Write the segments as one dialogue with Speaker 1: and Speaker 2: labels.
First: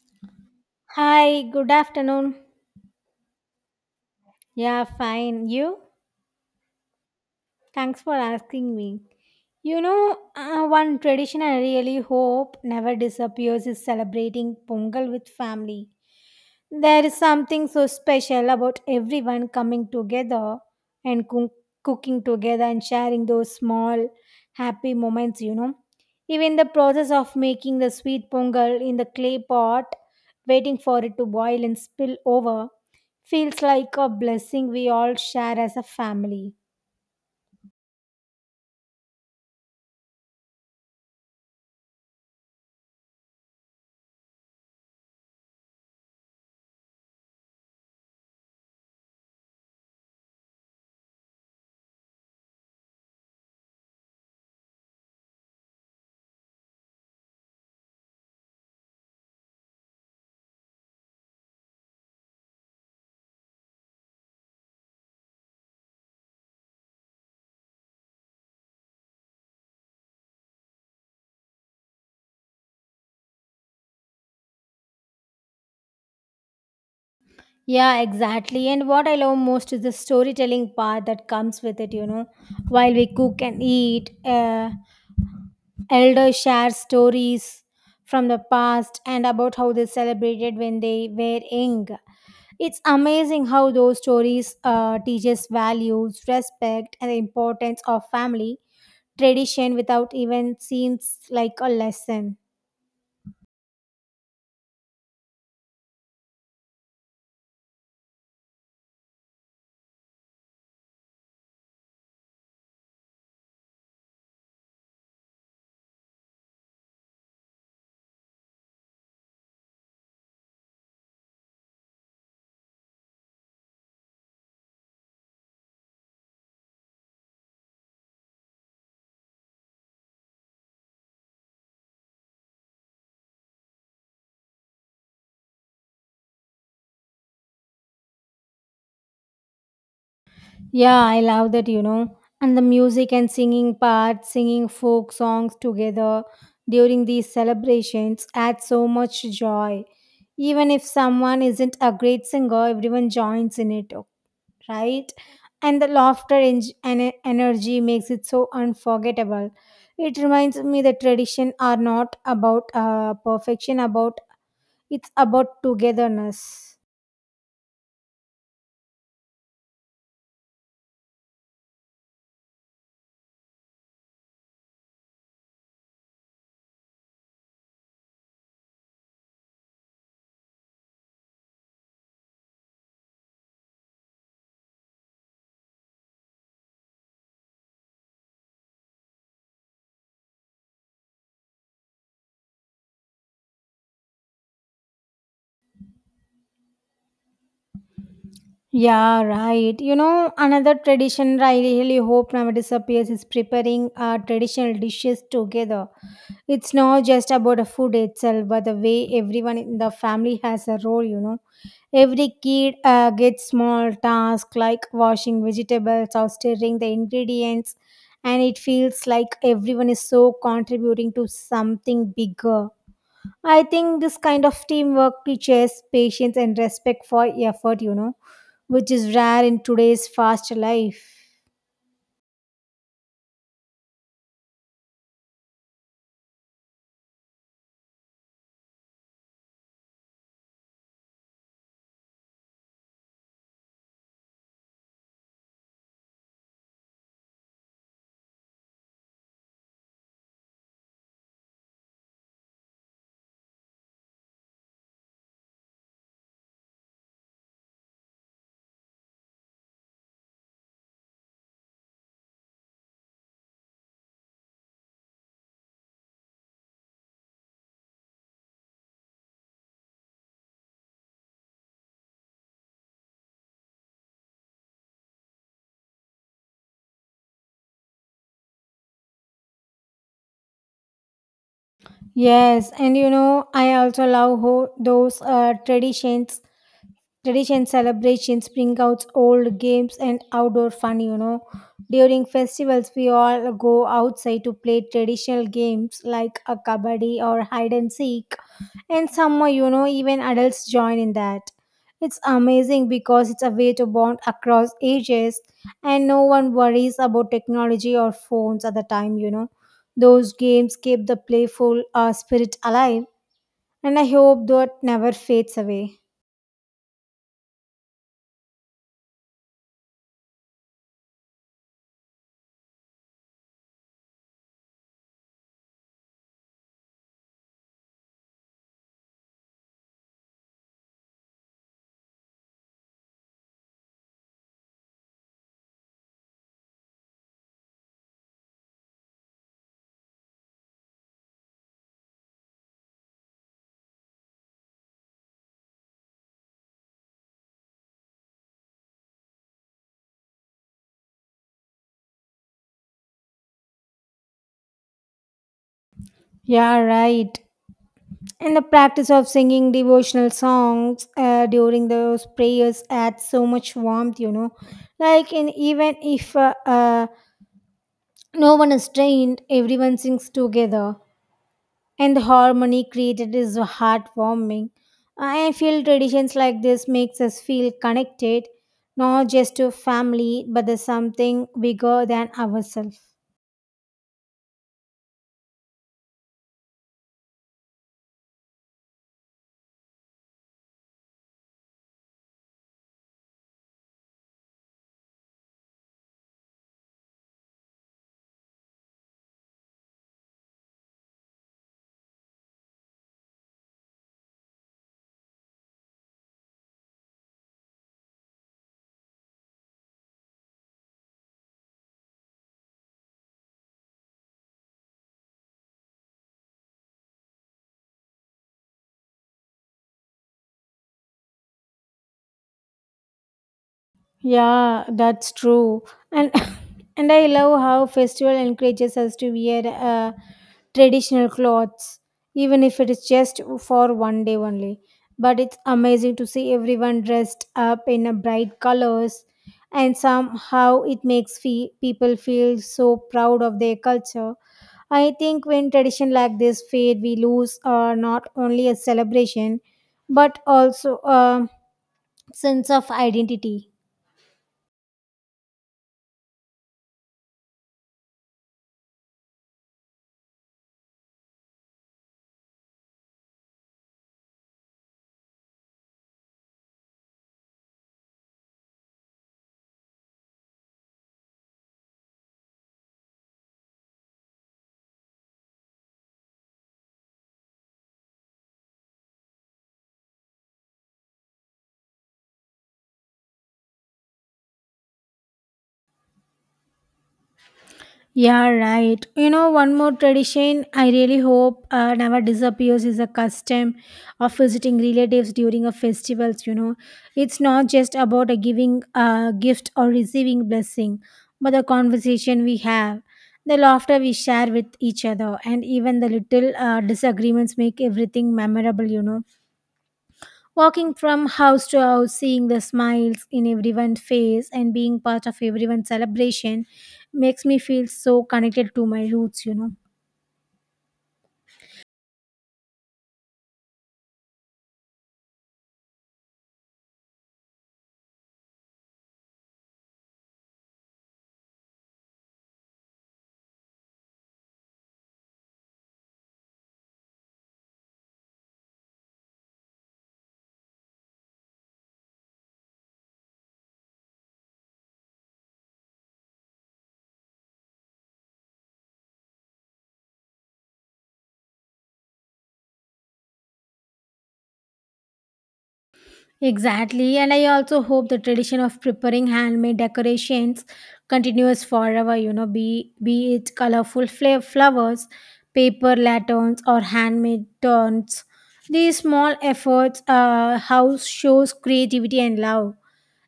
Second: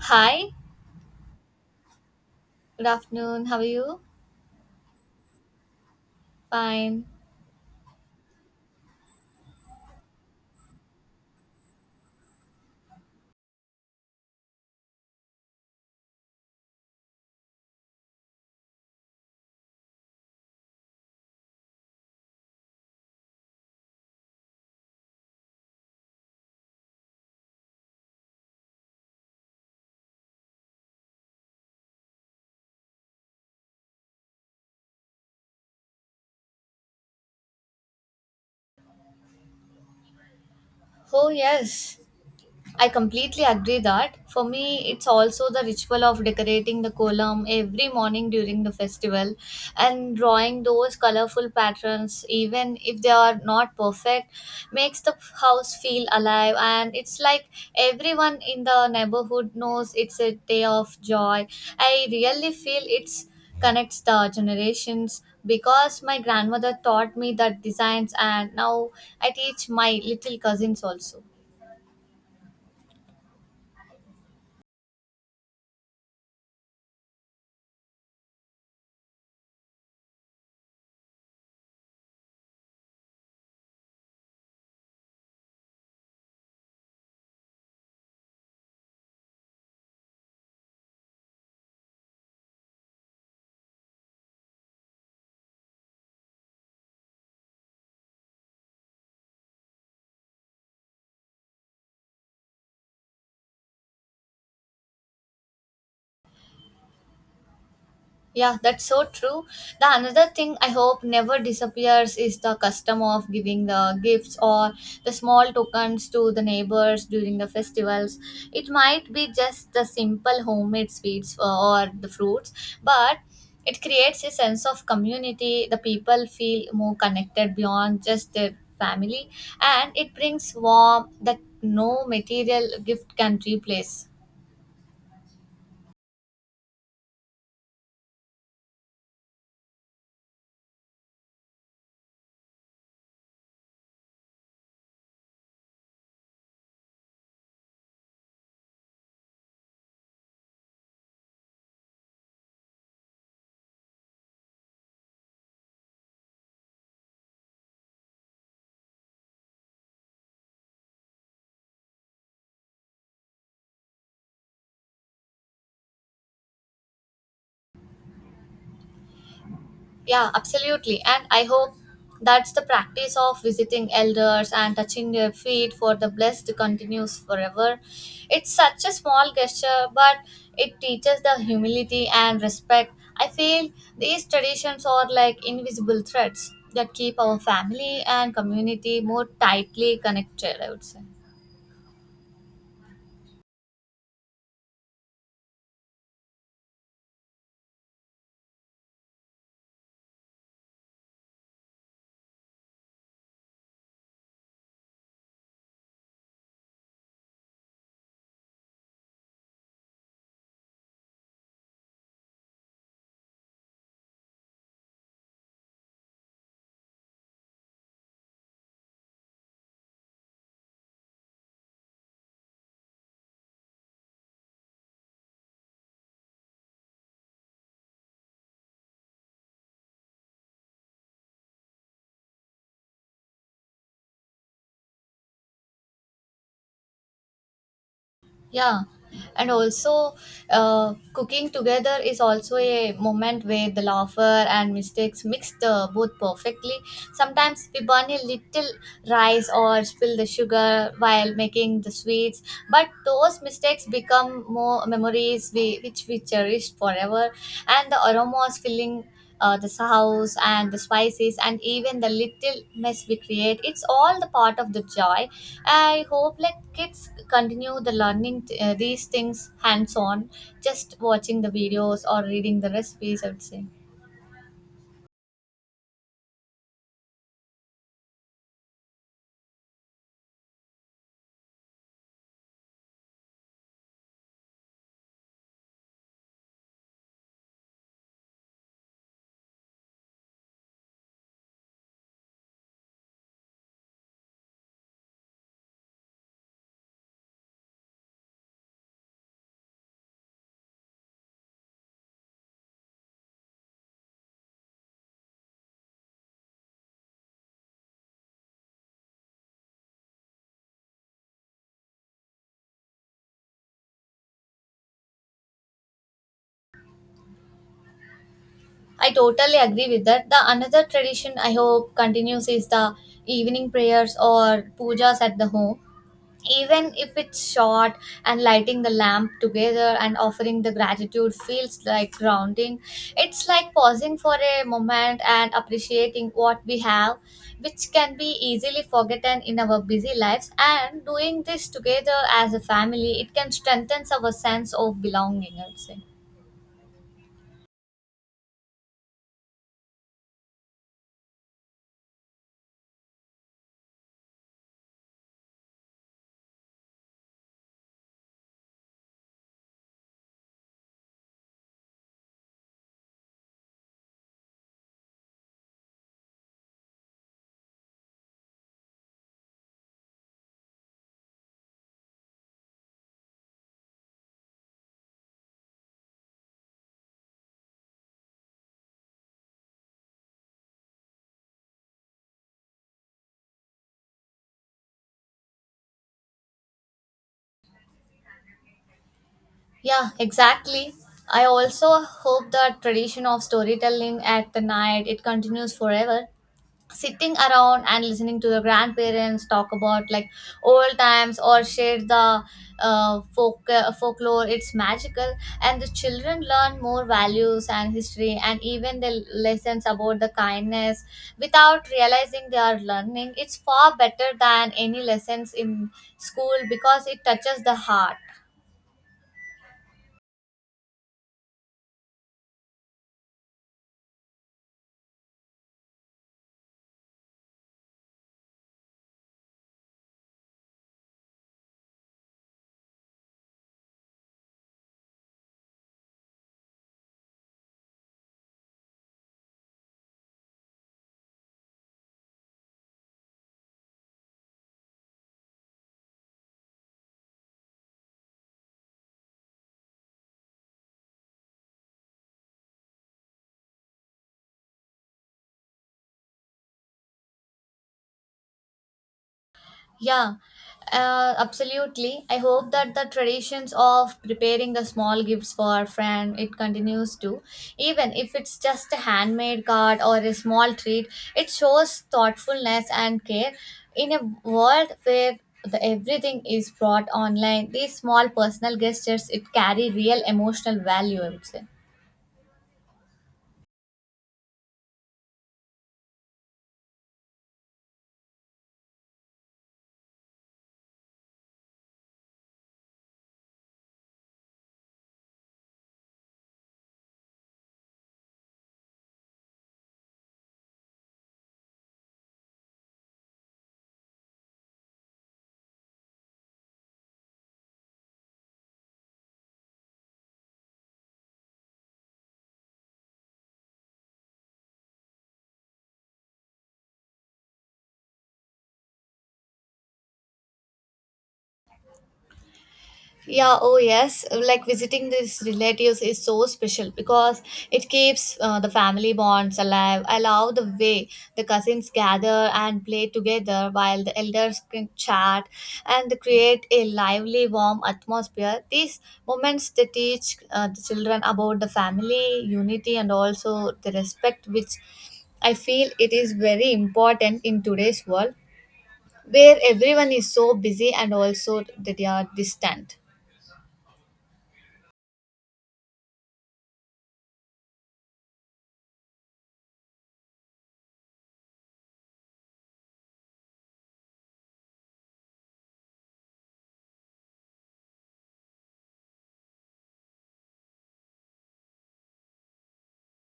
Speaker 1: Hi,
Speaker 2: Hi, good afternoon.
Speaker 1: good afternoon. How are you?
Speaker 2: Yeah, fine. You?
Speaker 1: Fine.
Speaker 2: Thanks for asking me. One tradition I really hope never disappears is celebrating Pongal with family. There is something so special about everyone coming together and cooking together and sharing those small happy moments. Even the process of making the sweet pongal in the clay pot, waiting for it to boil and spill over, feels like a blessing we all share as a family.
Speaker 1: Oh, yes. I completely agree that for me it's also the ritual of decorating the column every morning during the festival and drawing those colorful patterns even if they are not perfect makes the house feel alive, and it's like everyone in the neighborhood knows it's a day of joy. I really feel it's connects the generations because my grandmother taught me that designs, and now I teach my little cousins also.
Speaker 2: Yeah, exactly. And what I love most is the storytelling part that comes with it. While we cook and eat, elders share stories from the past and about how they celebrated when they were young. It's amazing how those stories teach us values, respect, and the importance of family tradition without even seems like a lesson.
Speaker 1: Yeah, that's so true. The another thing I hope never disappears is the custom of giving the gifts or the small tokens to the neighbors during the festivals. It might be just the simple homemade sweets or the fruits, but it creates a sense of community. The people feel more connected beyond just their family, and it brings warmth that no material gift can replace.
Speaker 2: Yeah, I love that. And the music and singing part, singing folk songs together during these celebrations adds so much joy. Even if someone isn't a great singer, everyone joins in it, right? And the and energy makes it so unforgettable. It reminds me that tradition are not about perfection, about it's about togetherness.
Speaker 1: Yeah, absolutely. And I hope that's the practice of visiting elders and touching their feet for the blessed continues forever. It's such a small gesture, but it teaches the humility and respect. I feel these traditions are like invisible threads that keep our family and community more tightly connected, I would say.
Speaker 2: Yeah, right. You know, another tradition I really hope never disappears is preparing our traditional dishes together. It's not just about the food itself, but the way everyone in the family has a role. Every kid gets small tasks like washing vegetables or stirring the ingredients, and it feels like everyone is so contributing to something bigger. I think this kind of teamwork teaches patience and respect for effort, which is rare in today's fast life.
Speaker 1: Yeah, and also cooking together is also a moment where the laughter and mistakes mix the both perfectly. Sometimes we burn a little rice or spill the sugar while making the sweets, but those mistakes become more memories we, which we cherish forever. And the aromas filling the house and the spices and even the little mess we create, it's all the part of the joy. I hope like kids continue the learning these things hands on, just watching the videos or reading the recipes. I would say
Speaker 2: Yes, and you know, I also love those traditions. Tradition celebrations bring out old games and outdoor fun, you know. During festivals, we all go outside to play traditional games like a kabaddi or hide and seek. And some, you know, even adults join in that. It's amazing because it's a way to bond across ages and no one worries about technology or phones at the time, you know. Those games keep the playful spirit alive, and I hope that never fades away.
Speaker 1: I totally agree with that. The another tradition I hope continues is the evening prayers or pujas at the home. Even if it's short and lighting the lamp together and offering the gratitude feels like grounding, it's like pausing for a moment and appreciating what we have, which can be easily forgotten in our busy lives, and doing this together as a family it can strengthen our sense of belonging, I'd say.
Speaker 2: Yeah, right. And the practice of singing devotional songs during those prayers adds so much warmth, you know. Like, in even if no one is trained, everyone sings together, and the harmony created is heartwarming. I feel traditions like this makes us feel connected, not just to family, but there's something bigger than ourselves.
Speaker 1: Yeah, exactly. I also hope the tradition of storytelling at the night it continues forever, sitting around and listening to the grandparents talk about like old times or share the folklore. It's magical, and the children learn more values and history and even the lessons about the kindness without realizing they are learning. It's far better than any lessons in school because it touches the heart.
Speaker 2: Yeah, that's true. And and I love how festival encourages us to wear traditional clothes, even if it is just for one day only. But it's amazing to see everyone dressed up in a bright colors, and somehow it makes people feel so proud of their culture. I think when tradition like this fade, we lose not only a celebration, but also a sense of identity.
Speaker 1: Yeah, absolutely. I hope that the traditions of preparing the small gifts for a friend it continues to, even if it's just a handmade card or a small treat. It shows thoughtfulness and care in a world where the everything is brought online. These small personal gestures it carry real emotional value. I would say.
Speaker 2: Yeah, right. You know, one more tradition I really hope never disappears is a custom of visiting relatives during a festivals. You know, it's not just about a giving a gift or receiving blessing, but the conversation we have, the laughter we share with each other, and even the little disagreements make everything memorable. You know, walking from house to house, seeing the smiles in everyone's face and being part of everyone's celebration makes me feel so connected to my roots, you know.
Speaker 1: Yeah, oh yes. Like visiting these relatives is so special because it keeps the family bonds alive. I love the way the cousins gather and play together while the elders can chat, and they create a lively, warm atmosphere. These moments they teach the children about the family unity and also the respect, which I feel it is very important in today's world where everyone is so busy and also they are distant.
Speaker 2: Exactly, and I also hope the tradition of preparing handmade decorations continues forever, you know, be it colorful flowers, paper lanterns, or handmade turns. These small efforts, house shows creativity and love.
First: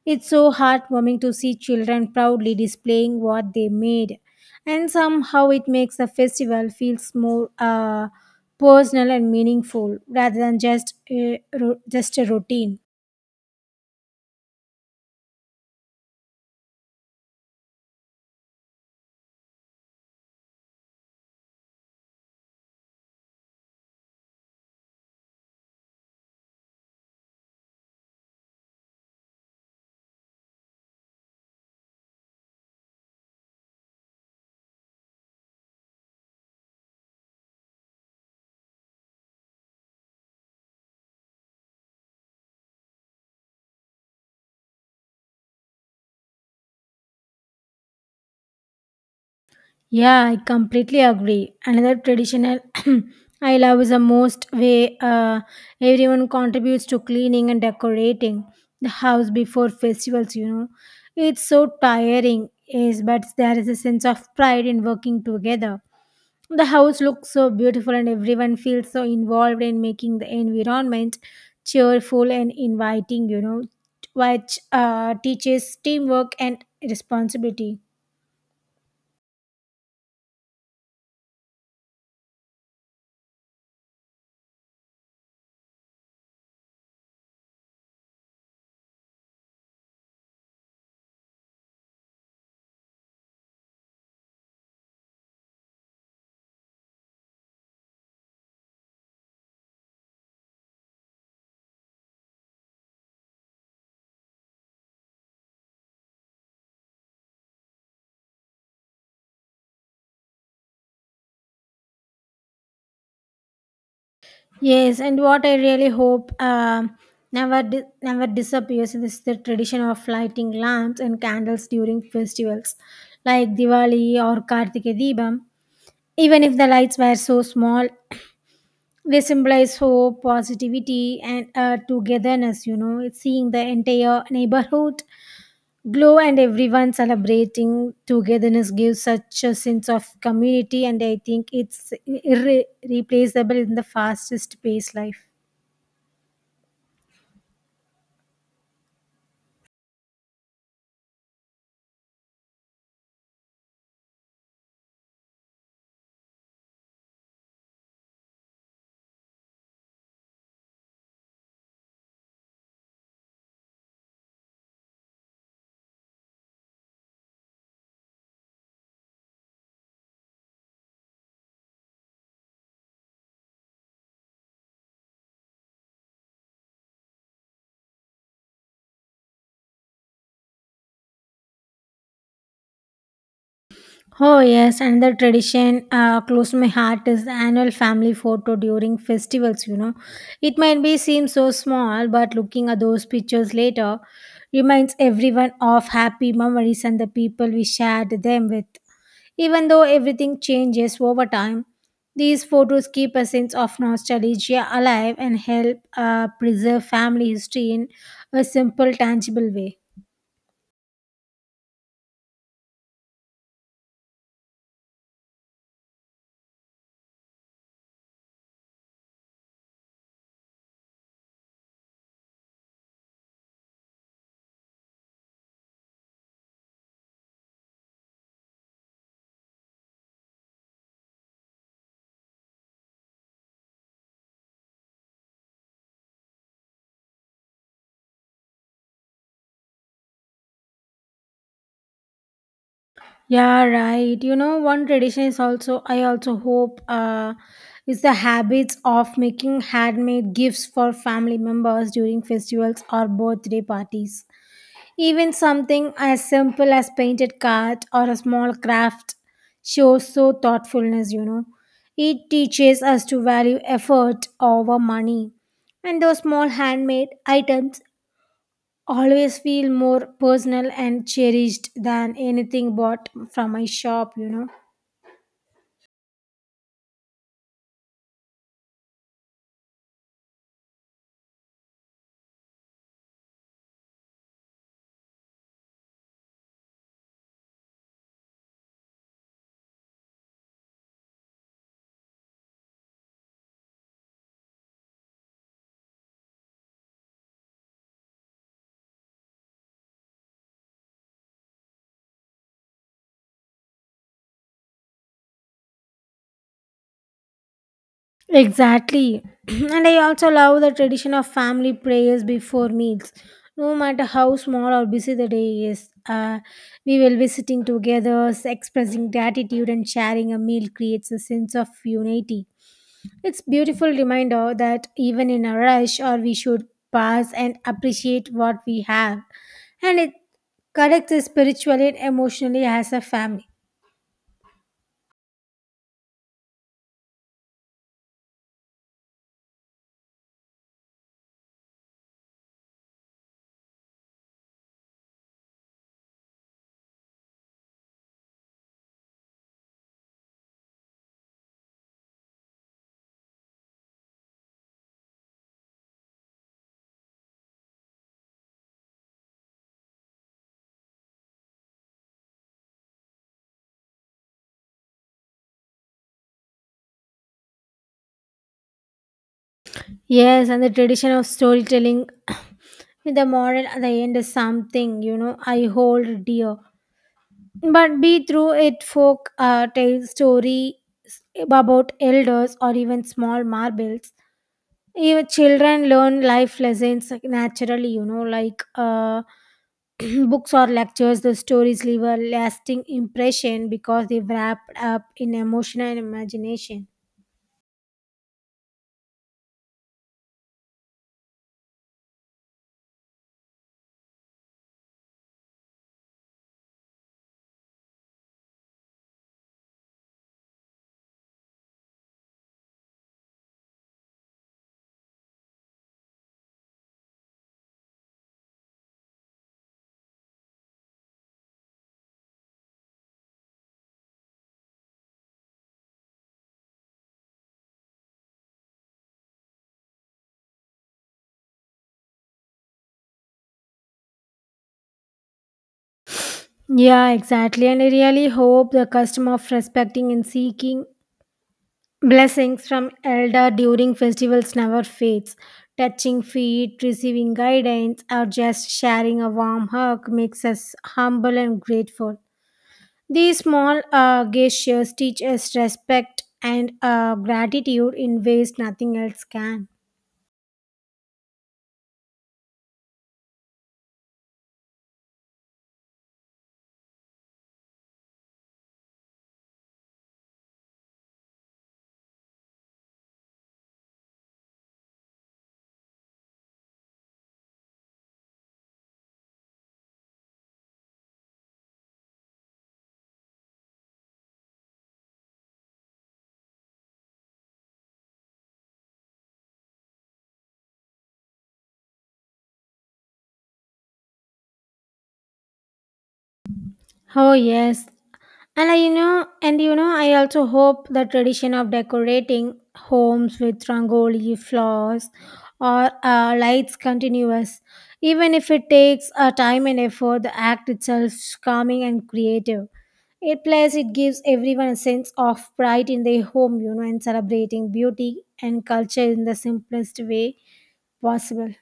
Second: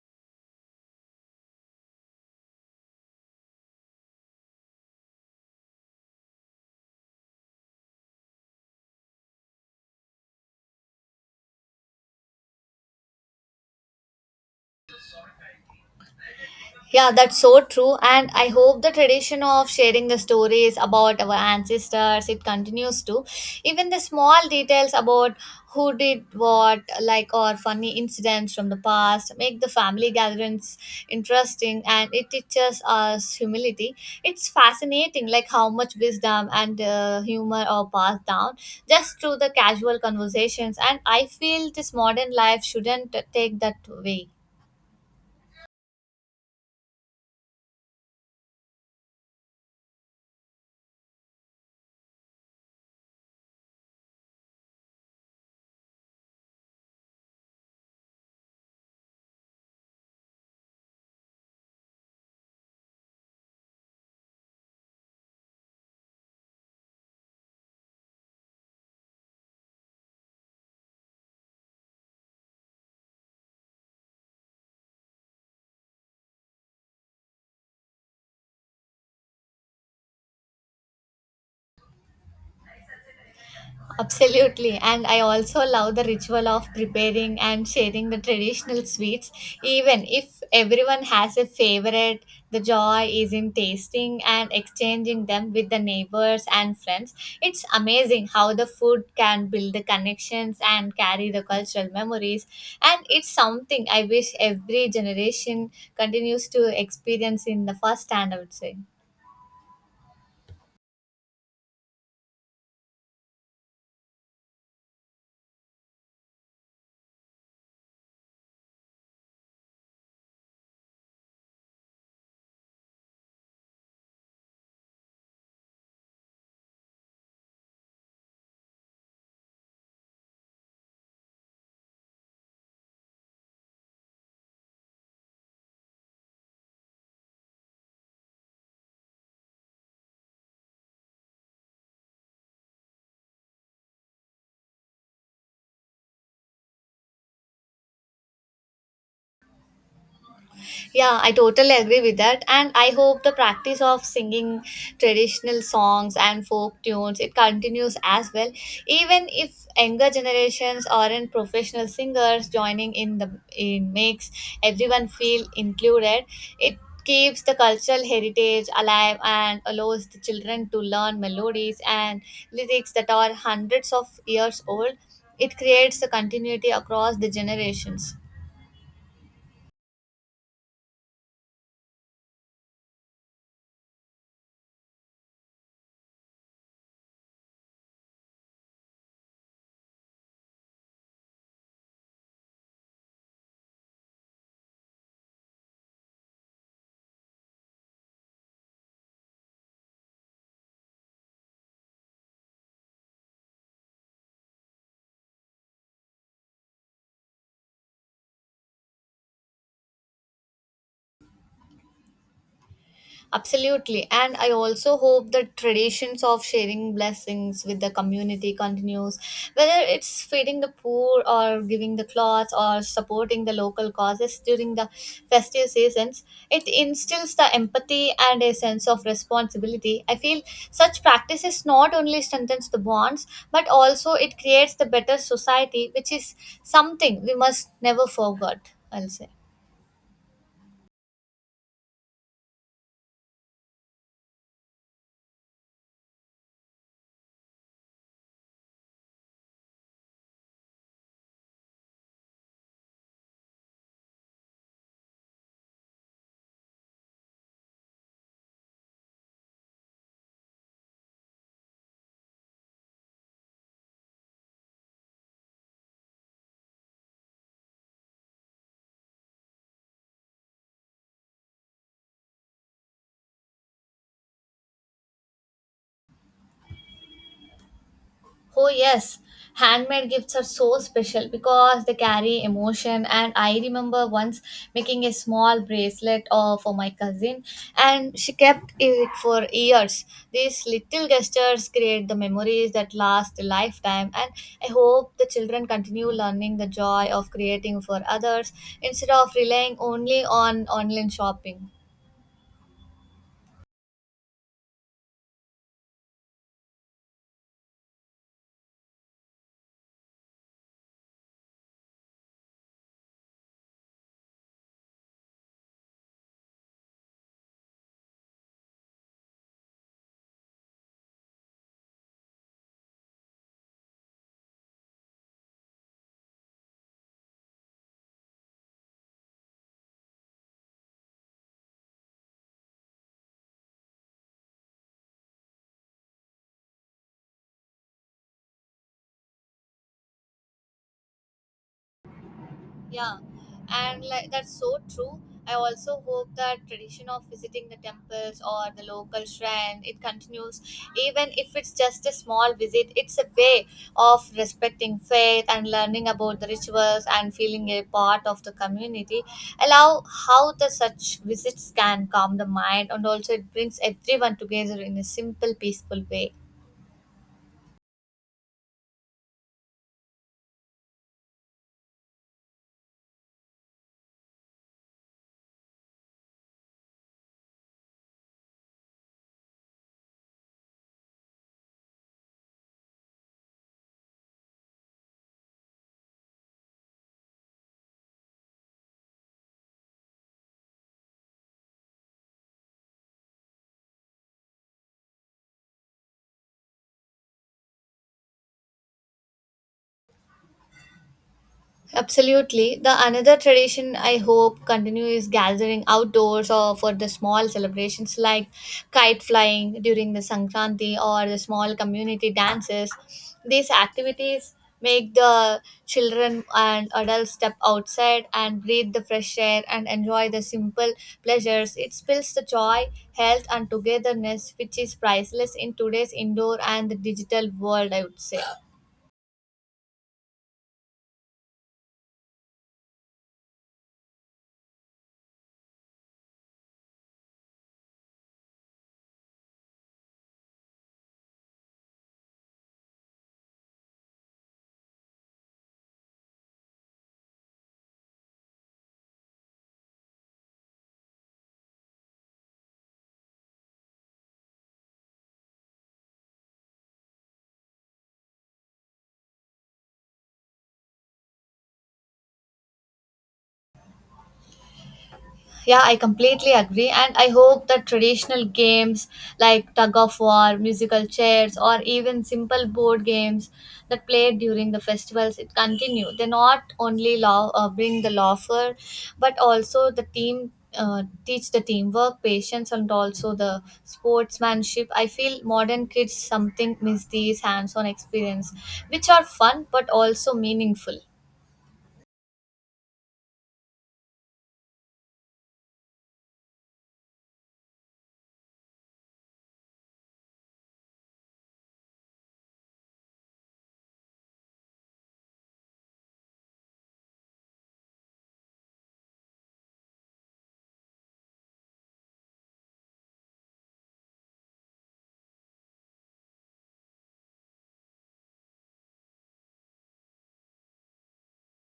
Speaker 2: It's so heartwarming to see children proudly displaying what they made, and somehow it makes the festival feels more personal and meaningful rather than just just a routine.
Speaker 1: Yeah, that's so true. And I hope the tradition of sharing the stories about our ancestors, it continues to. Even the small details about who did what, like or funny incidents from the past, make the family gatherings interesting, and it teaches us humility. It's fascinating like how much wisdom and humor are passed down just through the casual conversations. And I feel this modern life shouldn't take that way.
Speaker 2: Yeah, I completely agree. Another traditional I love is the most way everyone contributes to cleaning and decorating the house before festivals. You know, it's so tiring, is but there is a sense of pride in working together. The house looks so beautiful, and everyone feels so involved in making the environment cheerful and inviting, you know, which teaches teamwork and responsibility.
Speaker 1: Absolutely. And I also love the ritual of preparing and sharing the traditional sweets. Even if everyone has a favorite, the joy is in tasting and exchanging them with the neighbors and friends. It's amazing how the food can build the connections and carry the cultural memories. And it's something I wish every generation continues to experience in the first hand, I would say.
Speaker 2: Yes, and what I really hope never disappears is the tradition of lighting lamps and candles during festivals like Diwali or Kartike Deepam. Even if the lights were so small, they symbolize hope positivity and togetherness, you know. It's seeing the entire neighborhood glow and everyone celebrating togetherness gives such a sense of community, and I think it's replaceable in the fastest paced life.
Speaker 1: Yeah, I totally agree with that. And I hope the practice of singing traditional songs and folk tunes it continues as well. Even if younger generations aren't professional singers, joining in the in makes everyone feel included. It keeps the cultural heritage alive and allows the children to learn melodies and lyrics that are hundreds of years old. It creates a continuity across the generations.
Speaker 2: Oh, yes, another tradition close to my heart is the annual family photo during festivals. You know, it might be seem so small, but looking at those pictures later reminds everyone of happy memories and the people we shared them with. Even though everything changes over time, these photos keep a sense of nostalgia alive and help preserve family history in a simple, tangible way.
Speaker 1: Absolutely. And I also hope the traditions of sharing blessings with the community continues, whether it's feeding the poor or giving the clothes or supporting the local causes during the festive seasons. It instills the empathy and a sense of responsibility. I feel such practices not only strengthens the bonds, but also it creates the better society, which is something we must never forget, I'll say.
Speaker 2: Yeah, right. You know, one tradition is also I also hope is the habits of making handmade gifts for family members during festivals or birthday parties. Even something as simple as painted card or a small craft shows so thoughtfulness, you know. It teaches us to value effort over money. And those small handmade items always feel more personal and cherished than anything bought from my shop, you know.
Speaker 1: Oh, yes. Handmade gifts are so special because they carry emotion. And I remember once making a small bracelet for my cousin, and she kept it for years. These little gestures create the memories that last a lifetime. And I hope the children continue learning the joy of creating for others instead of relying only on online shopping.
Speaker 2: Exactly. And I also love the tradition of family prayers before meals. No matter how small or busy the day is, we will be sitting together, expressing gratitude, and sharing a meal creates a sense of unity. It's beautiful reminder that even in a rush or we should pause and appreciate what we have and it connects us spiritually and emotionally as a family.
Speaker 1: Yeah, and like that's so true. I also hope that tradition of visiting the temples or the local shrine it continues, even if it's just a small visit. It's a way of respecting faith and learning about the rituals and feeling a part of the community. Allow how the such visits can calm the mind, and also it brings everyone together in a simple, peaceful way.
Speaker 2: Yes, and the tradition of storytelling with the moral at the end is something, you know, I hold dear. But be through it folk tale story about elders or even small marbles. Even children learn life lessons like, naturally, you know, like books or lectures, the stories leave a lasting impression because they wrapped up in emotion and imagination.
Speaker 1: Absolutely. The another tradition I hope continue is gathering outdoors or for the small celebrations like kite flying during the Sankranti or the small community dances. These activities make the children and adults step outside and breathe the fresh air and enjoy the simple pleasures. It builds the joy, health and togetherness, which is priceless in today's indoor and the digital world, I would say.
Speaker 2: Yeah, exactly. And I really hope the custom of respecting and seeking blessings from elder during festivals never fades. Touching feet, receiving guidance, or just sharing a warm hug makes us humble and grateful. These small gestures teach us respect and gratitude in ways nothing else can.
Speaker 1: Yeah, I completely agree, and I hope that traditional games like tug of war, musical chairs, or even simple board games that played during the festivals it continue. They not only law, bring the laughter, but also the team teach the teamwork, patience, and also the sportsmanship. I feel modern kids something miss these hands-on experience, which are fun but also meaningful.
Speaker 2: Oh yes, and I also hope the tradition of decorating homes with rangoli, flowers, or lights continues, even if it takes time and effort. The act itself is calming and creative. It plus it gives everyone a sense of pride in their home, you know, and celebrating beauty and culture in the simplest way possible.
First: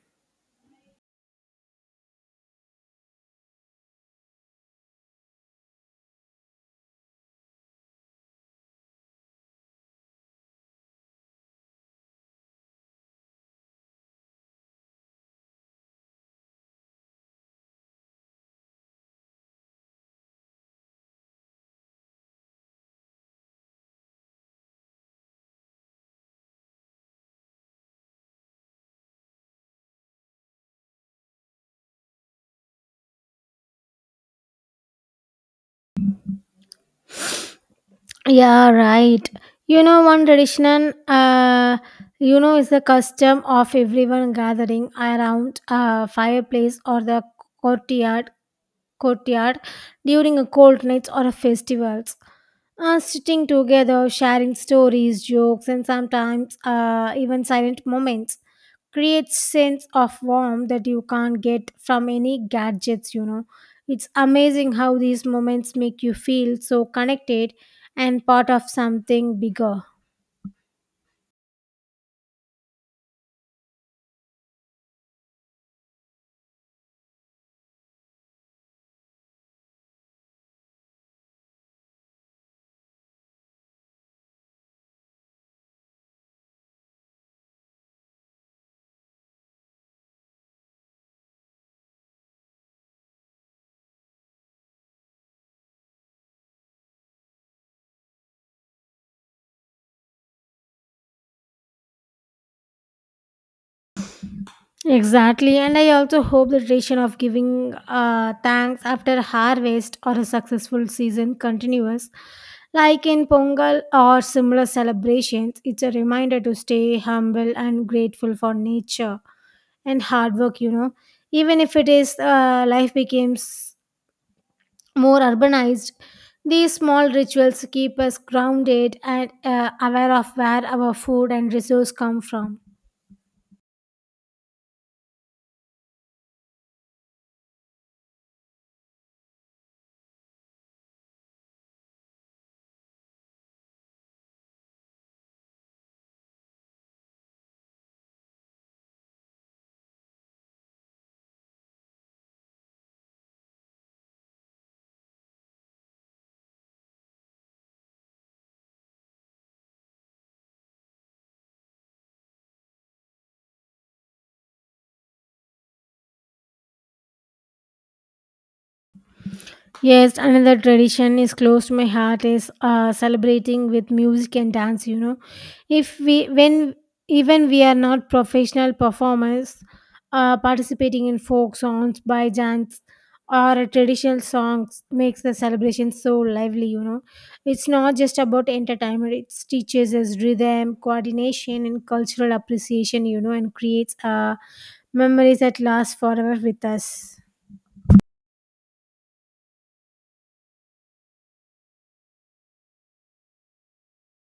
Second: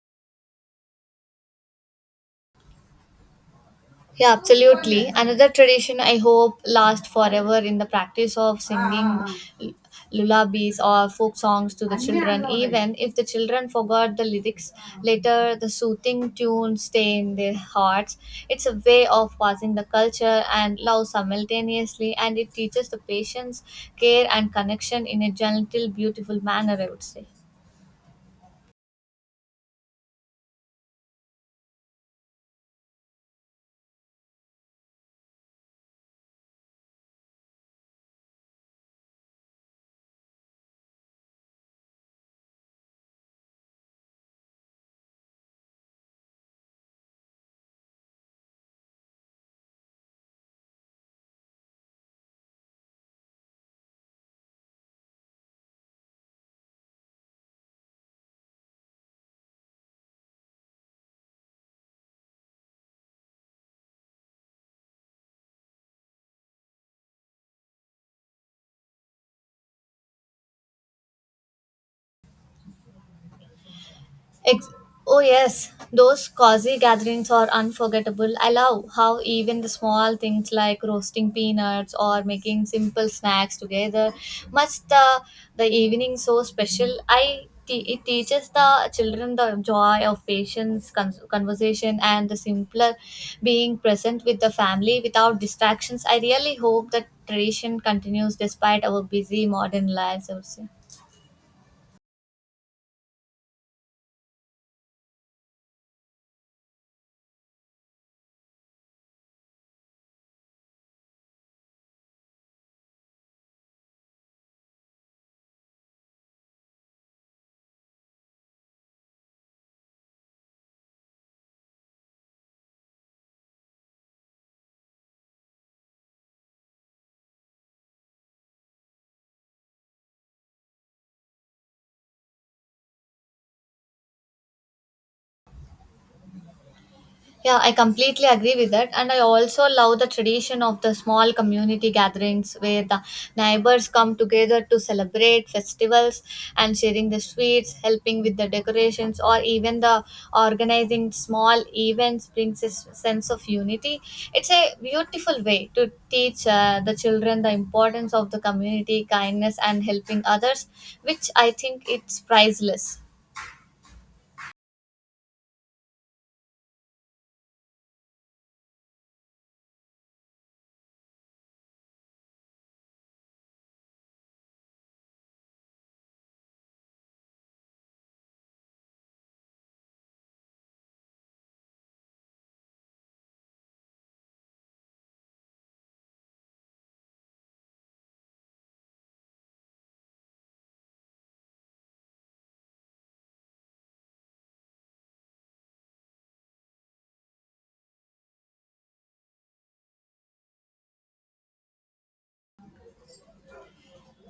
Speaker 1: Yeah, absolutely. Another tradition I hope lasts forever in the practice of singing l- lullabies or folk songs to the children. Even if the children forgot the lyrics later, the soothing tunes stay in their hearts. It's a way of passing the culture and love simultaneously, and it teaches the patience, care, and connection in a gentle, beautiful manner, I would say.
Speaker 2: Yeah, right. You know, one tradition, is the custom of everyone gathering around a fireplace or the courtyard, courtyard during a cold nights or a festivals. Sitting together, sharing stories, jokes, and sometimes even silent moments creates sense of warmth that you can't get from any gadgets. You know, it's amazing how these moments make you feel so connected and part of something bigger.
Speaker 1: Ex- oh, yes, those cozy gatherings are unforgettable. I love how even the small things like roasting peanuts or making simple snacks together must the evening so special. I it teaches the children the joy of patience, conversation, and the simpler being present with the family without distractions. I really hope that tradition continues despite our busy modern lives, I would say.
Speaker 2: Exactly, and I also hope the tradition of giving thanks after harvest or a successful season continues. Like in Pongal or similar celebrations, it's a reminder to stay humble and grateful for nature and hard work, you know. Even if it is life becomes more urbanized, these small rituals keep us grounded and aware of where our food and resource come from.
Speaker 1: Yeah, I completely agree with that. And I also love the tradition of the small community gatherings where the neighbors come together to celebrate festivals and sharing the sweets, helping with the decorations, or even the organizing small events brings a sense of unity. It's a beautiful way to teach the children the importance of the community, kindness, and helping others, which I think it's priceless.
Speaker 2: Yes, another tradition is close to my heart is celebrating with music and dance. You know, if we when even we are not professional performers, participating in folk songs by chants or a traditional songs makes the celebration so lively. You know, it's not just about entertainment; it teaches us rhythm, coordination, and cultural appreciation. You know, and creates memories that last forever with us.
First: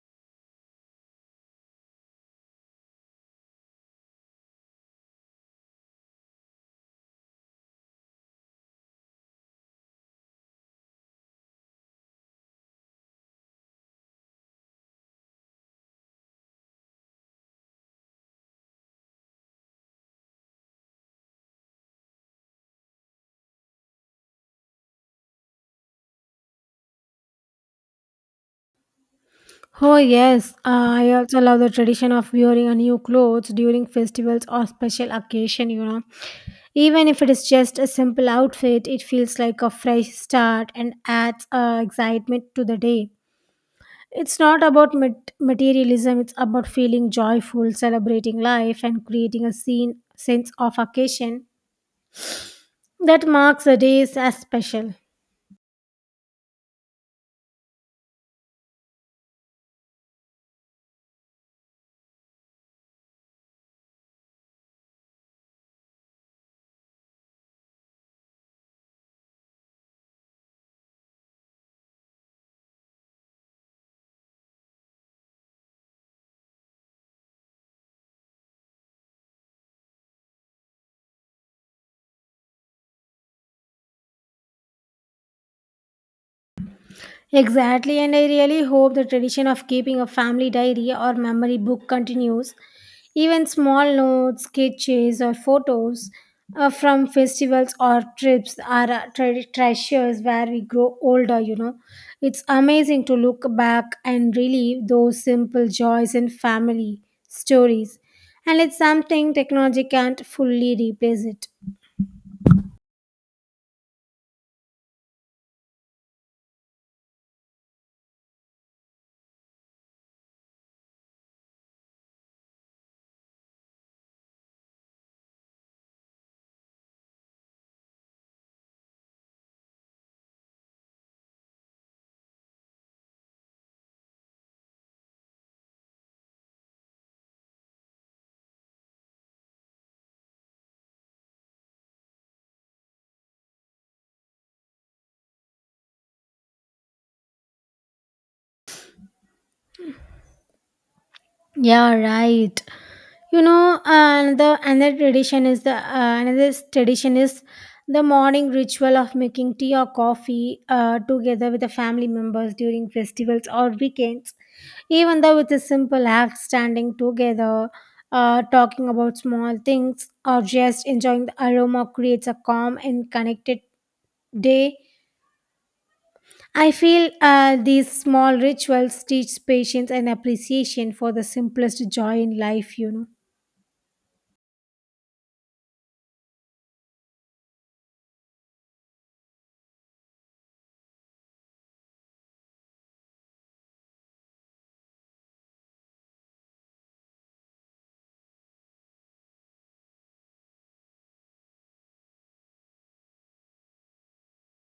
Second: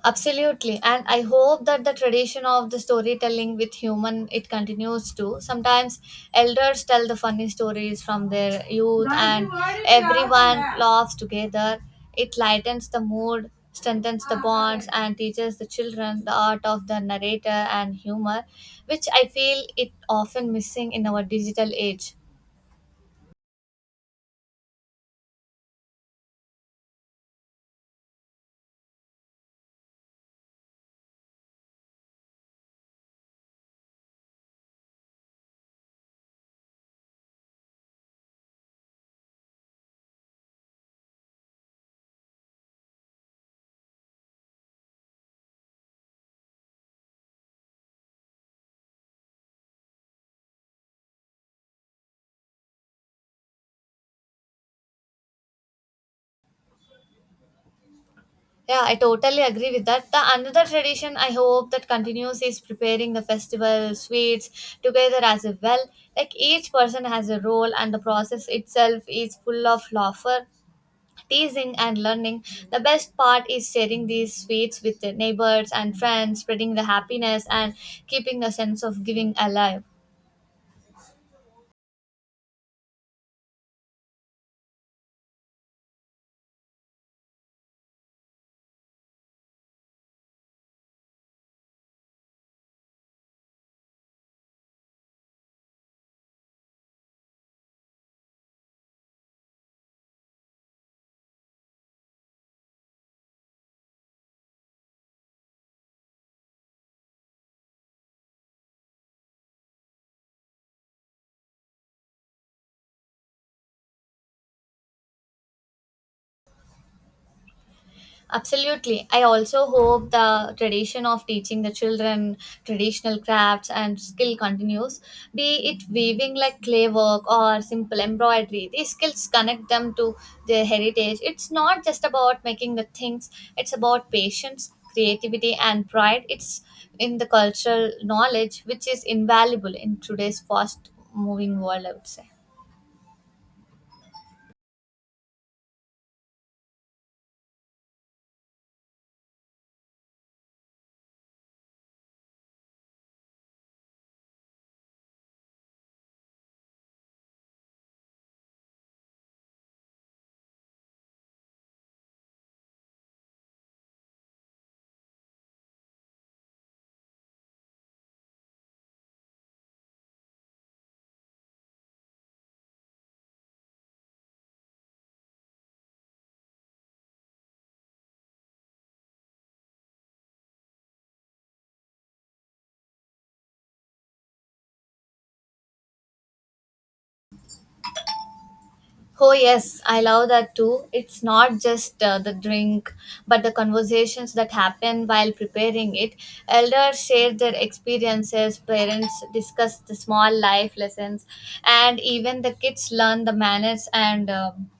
Speaker 1: Absolutely. And I hope that the tradition of the storytelling with human it continues too. Sometimes elders tell the funny stories from their youth and everyone laughs together. It lightens the mood, strengthens the bonds and teaches the children the art of the narrator and humor, which I feel it often missing in our digital age.
Speaker 2: Oh, yes. I also love the tradition of wearing a new clothes during festivals or special occasion, you know. Even if it is just a simple outfit, it feels like a fresh start and adds excitement to the day. It's not about materialism, it's about feeling joyful, celebrating life, and creating a scene, sense of occasion that marks the days as special.
Speaker 1: Yeah, I totally agree with that. The another tradition I hope that continues is preparing the festival sweets together as a well. Like each person has a role and the process itself is full of laughter, teasing and learning. The best part is sharing these sweets with the neighbors and friends, spreading the happiness and keeping the sense of giving alive.
Speaker 2: Exactly, and I really hope the tradition of keeping a family diary or memory book continues. Even small notes, sketches, or photos from festivals or trips are treasures where we grow older, you know. It's amazing to look back and relive those simple joys and family stories. And it's something technology can't fully replace it.
Speaker 1: Absolutely. I also hope the tradition of teaching the children traditional crafts and skill continues, be it weaving like clay work or simple embroidery. These skills connect them to their heritage. It's not just about making the things, it's about patience, creativity, and pride. It's in the cultural knowledge, which is invaluable in today's fast moving world, I would say.
Speaker 2: Yeah, right. Another another tradition is the another tradition is the morning ritual of making tea or coffee together with the family members during festivals or weekends. Even though it's a simple act standing together, talking about small things or just enjoying the aroma creates a calm and connected day. I feel these small rituals teach patience and appreciation for the simplest joy in life, you know.
Speaker 1: Oh, yes, I love that too. It's not just the drink, but the conversations that happen while preparing it. Elders share their experiences, parents discuss the small life lessons, and even the kids learn the manners and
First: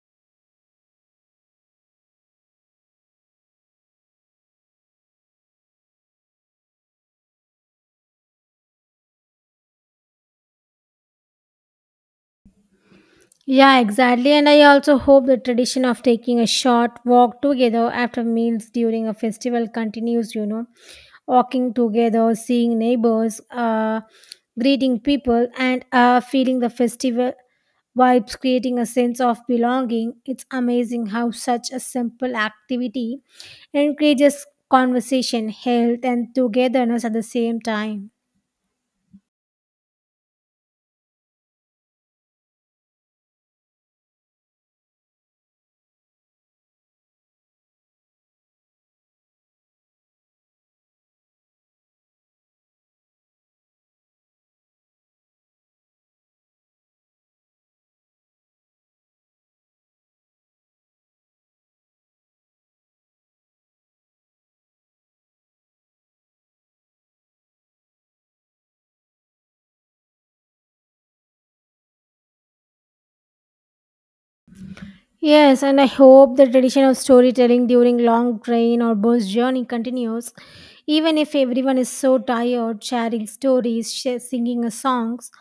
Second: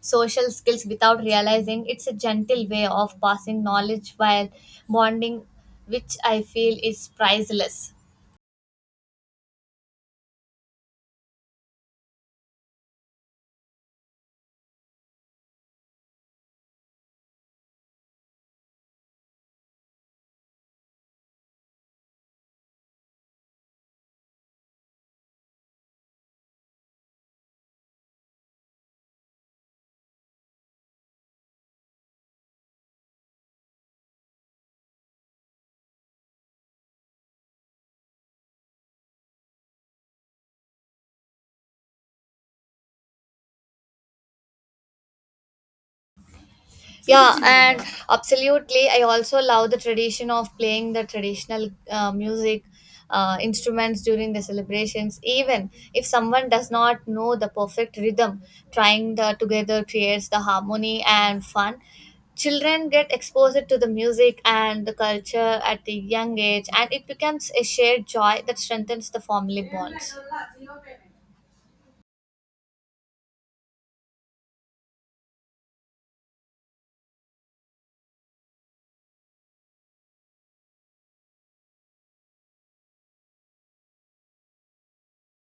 Speaker 1: social skills without realizing it's a gentle way of passing knowledge while bonding, which I feel is priceless.
Speaker 2: Yeah, exactly. And I also hope the tradition of taking a short walk together after meals during a festival continues, you know, walking together, seeing neighbors, greeting people, and feeling the festival vibes, creating a sense of belonging. It's amazing how such a simple activity encourages conversation, health, and togetherness at the same time.
Speaker 1: Yeah, and absolutely. I also love the tradition of playing the traditional music instruments during the celebrations. Even if someone does not know the perfect rhythm, trying the together creates the harmony and fun. Children get exposed to the music and the culture at a young age, and it becomes a shared joy that strengthens the family bonds.
Speaker 2: Yes, and I hope the tradition of storytelling during long train or bus journey continues, even if everyone is so tired sharing stories, singing a songs,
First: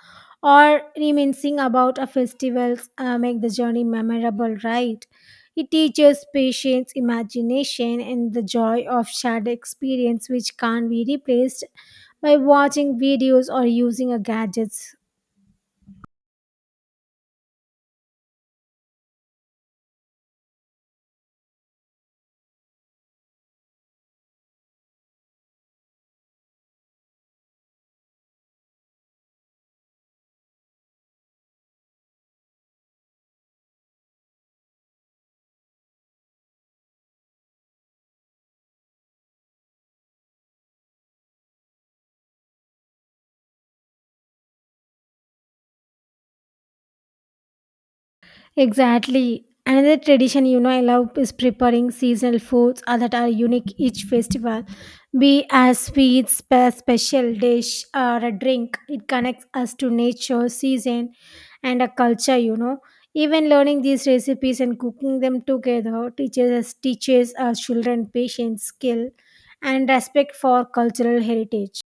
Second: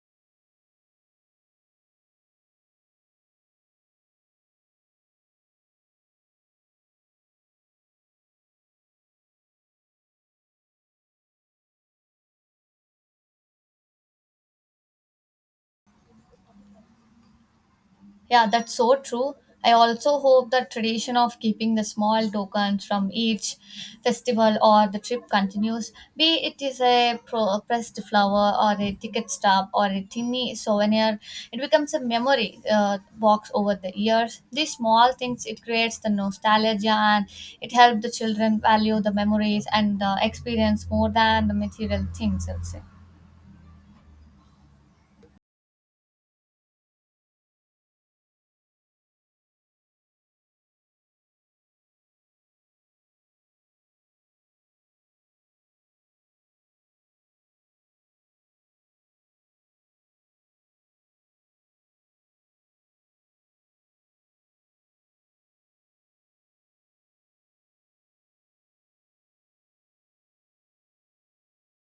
Speaker 2: or reminiscing about a festivals make the journey memorable, right? It teaches patience, imagination, and the joy of shared experience, which can't be replaced by watching videos or using a gadgets.
Speaker 1: Yeah, that's so true. I also hope the tradition of keeping the small tokens from each festival or the trip continues, be it is a pressed flower or a ticket stub or a tiny souvenir. It becomes a memory box over the years. These small things, it creates the nostalgia and it helps the children value the memories and the experience more than the material things, I'll say.
Speaker 2: Exactly. Another tradition you know I love is preparing seasonal foods that are unique each festival. Be as sweets, a special dish, or a drink. It connects us to nature, season, and a culture. You know, even learning these recipes and cooking them together teaches us teaches our children patience, skill, and respect for cultural heritage.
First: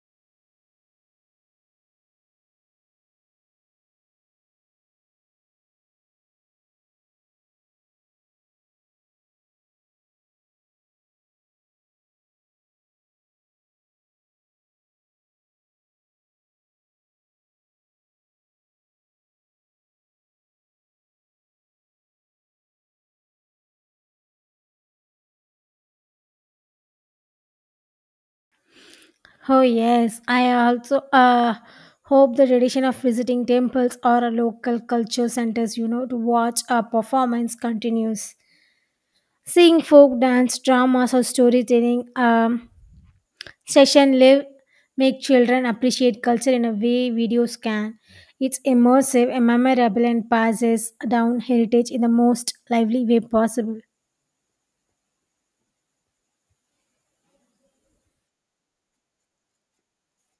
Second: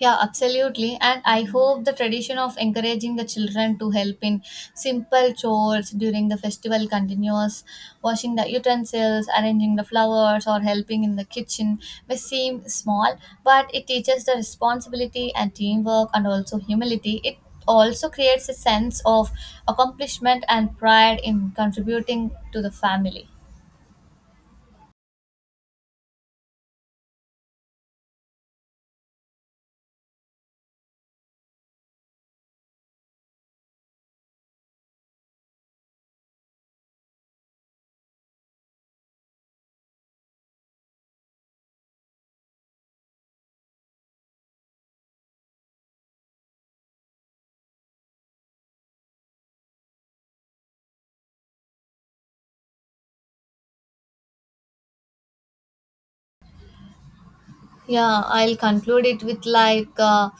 Speaker 1: Yeah, absolutely. And I hope the tradition of encouraging the children to help in simple chores during the festival continues. Washing the utensils, arranging the flowers, or helping in the kitchen may seem small, but it teaches the responsibility and teamwork and also humility. It also creates a sense of accomplishment and pride in contributing to the family.
Speaker 2: Oh yes, I also hope the tradition of visiting temples or a local culture centers, you know, to watch a performance continues. Seeing folk dance, dramas, or storytelling session live make children appreciate culture in a way videos can. It's immersive and memorable and passes down heritage in the most lively way possible.
Speaker 1: Yeah, I'll conclude it with like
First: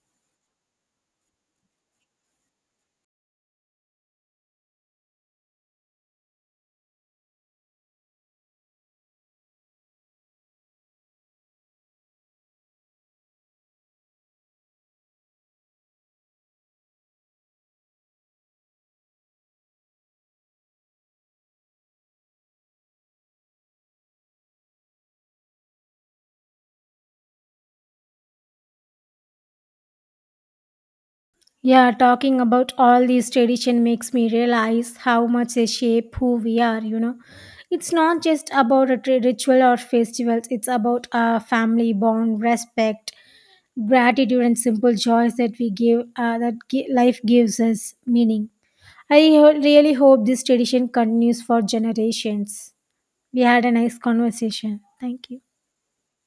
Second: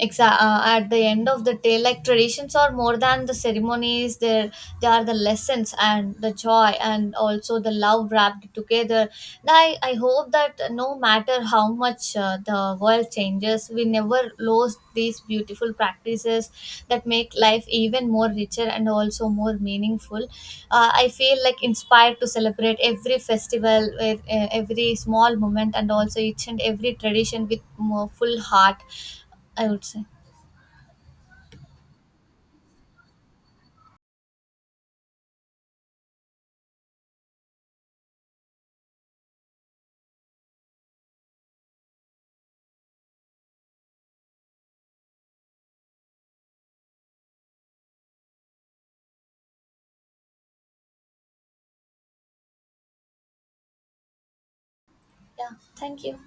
Speaker 1: exactly. At the end of the day, like traditions are more than the ceremonies. There, they are the lessons and the joy and also the love wrapped together. I hope that no matter how much the world changes, we never lose these beautiful practices that make life even more richer and also more meaningful. I feel like inspired to celebrate every festival, with, every small moment, and also each and every tradition with more full heart, I would say.
Speaker 2: Yeah, talking about all these tradition makes me realize how much they shape who we are, you know. It's not just about a ritual or festivals, it's about our family bond, respect, gratitude and simple joys that we give that life gives us meaning. I really hope this tradition continues for generations. We had a nice conversation. Thank you.
Speaker 1: Yeah, thank you.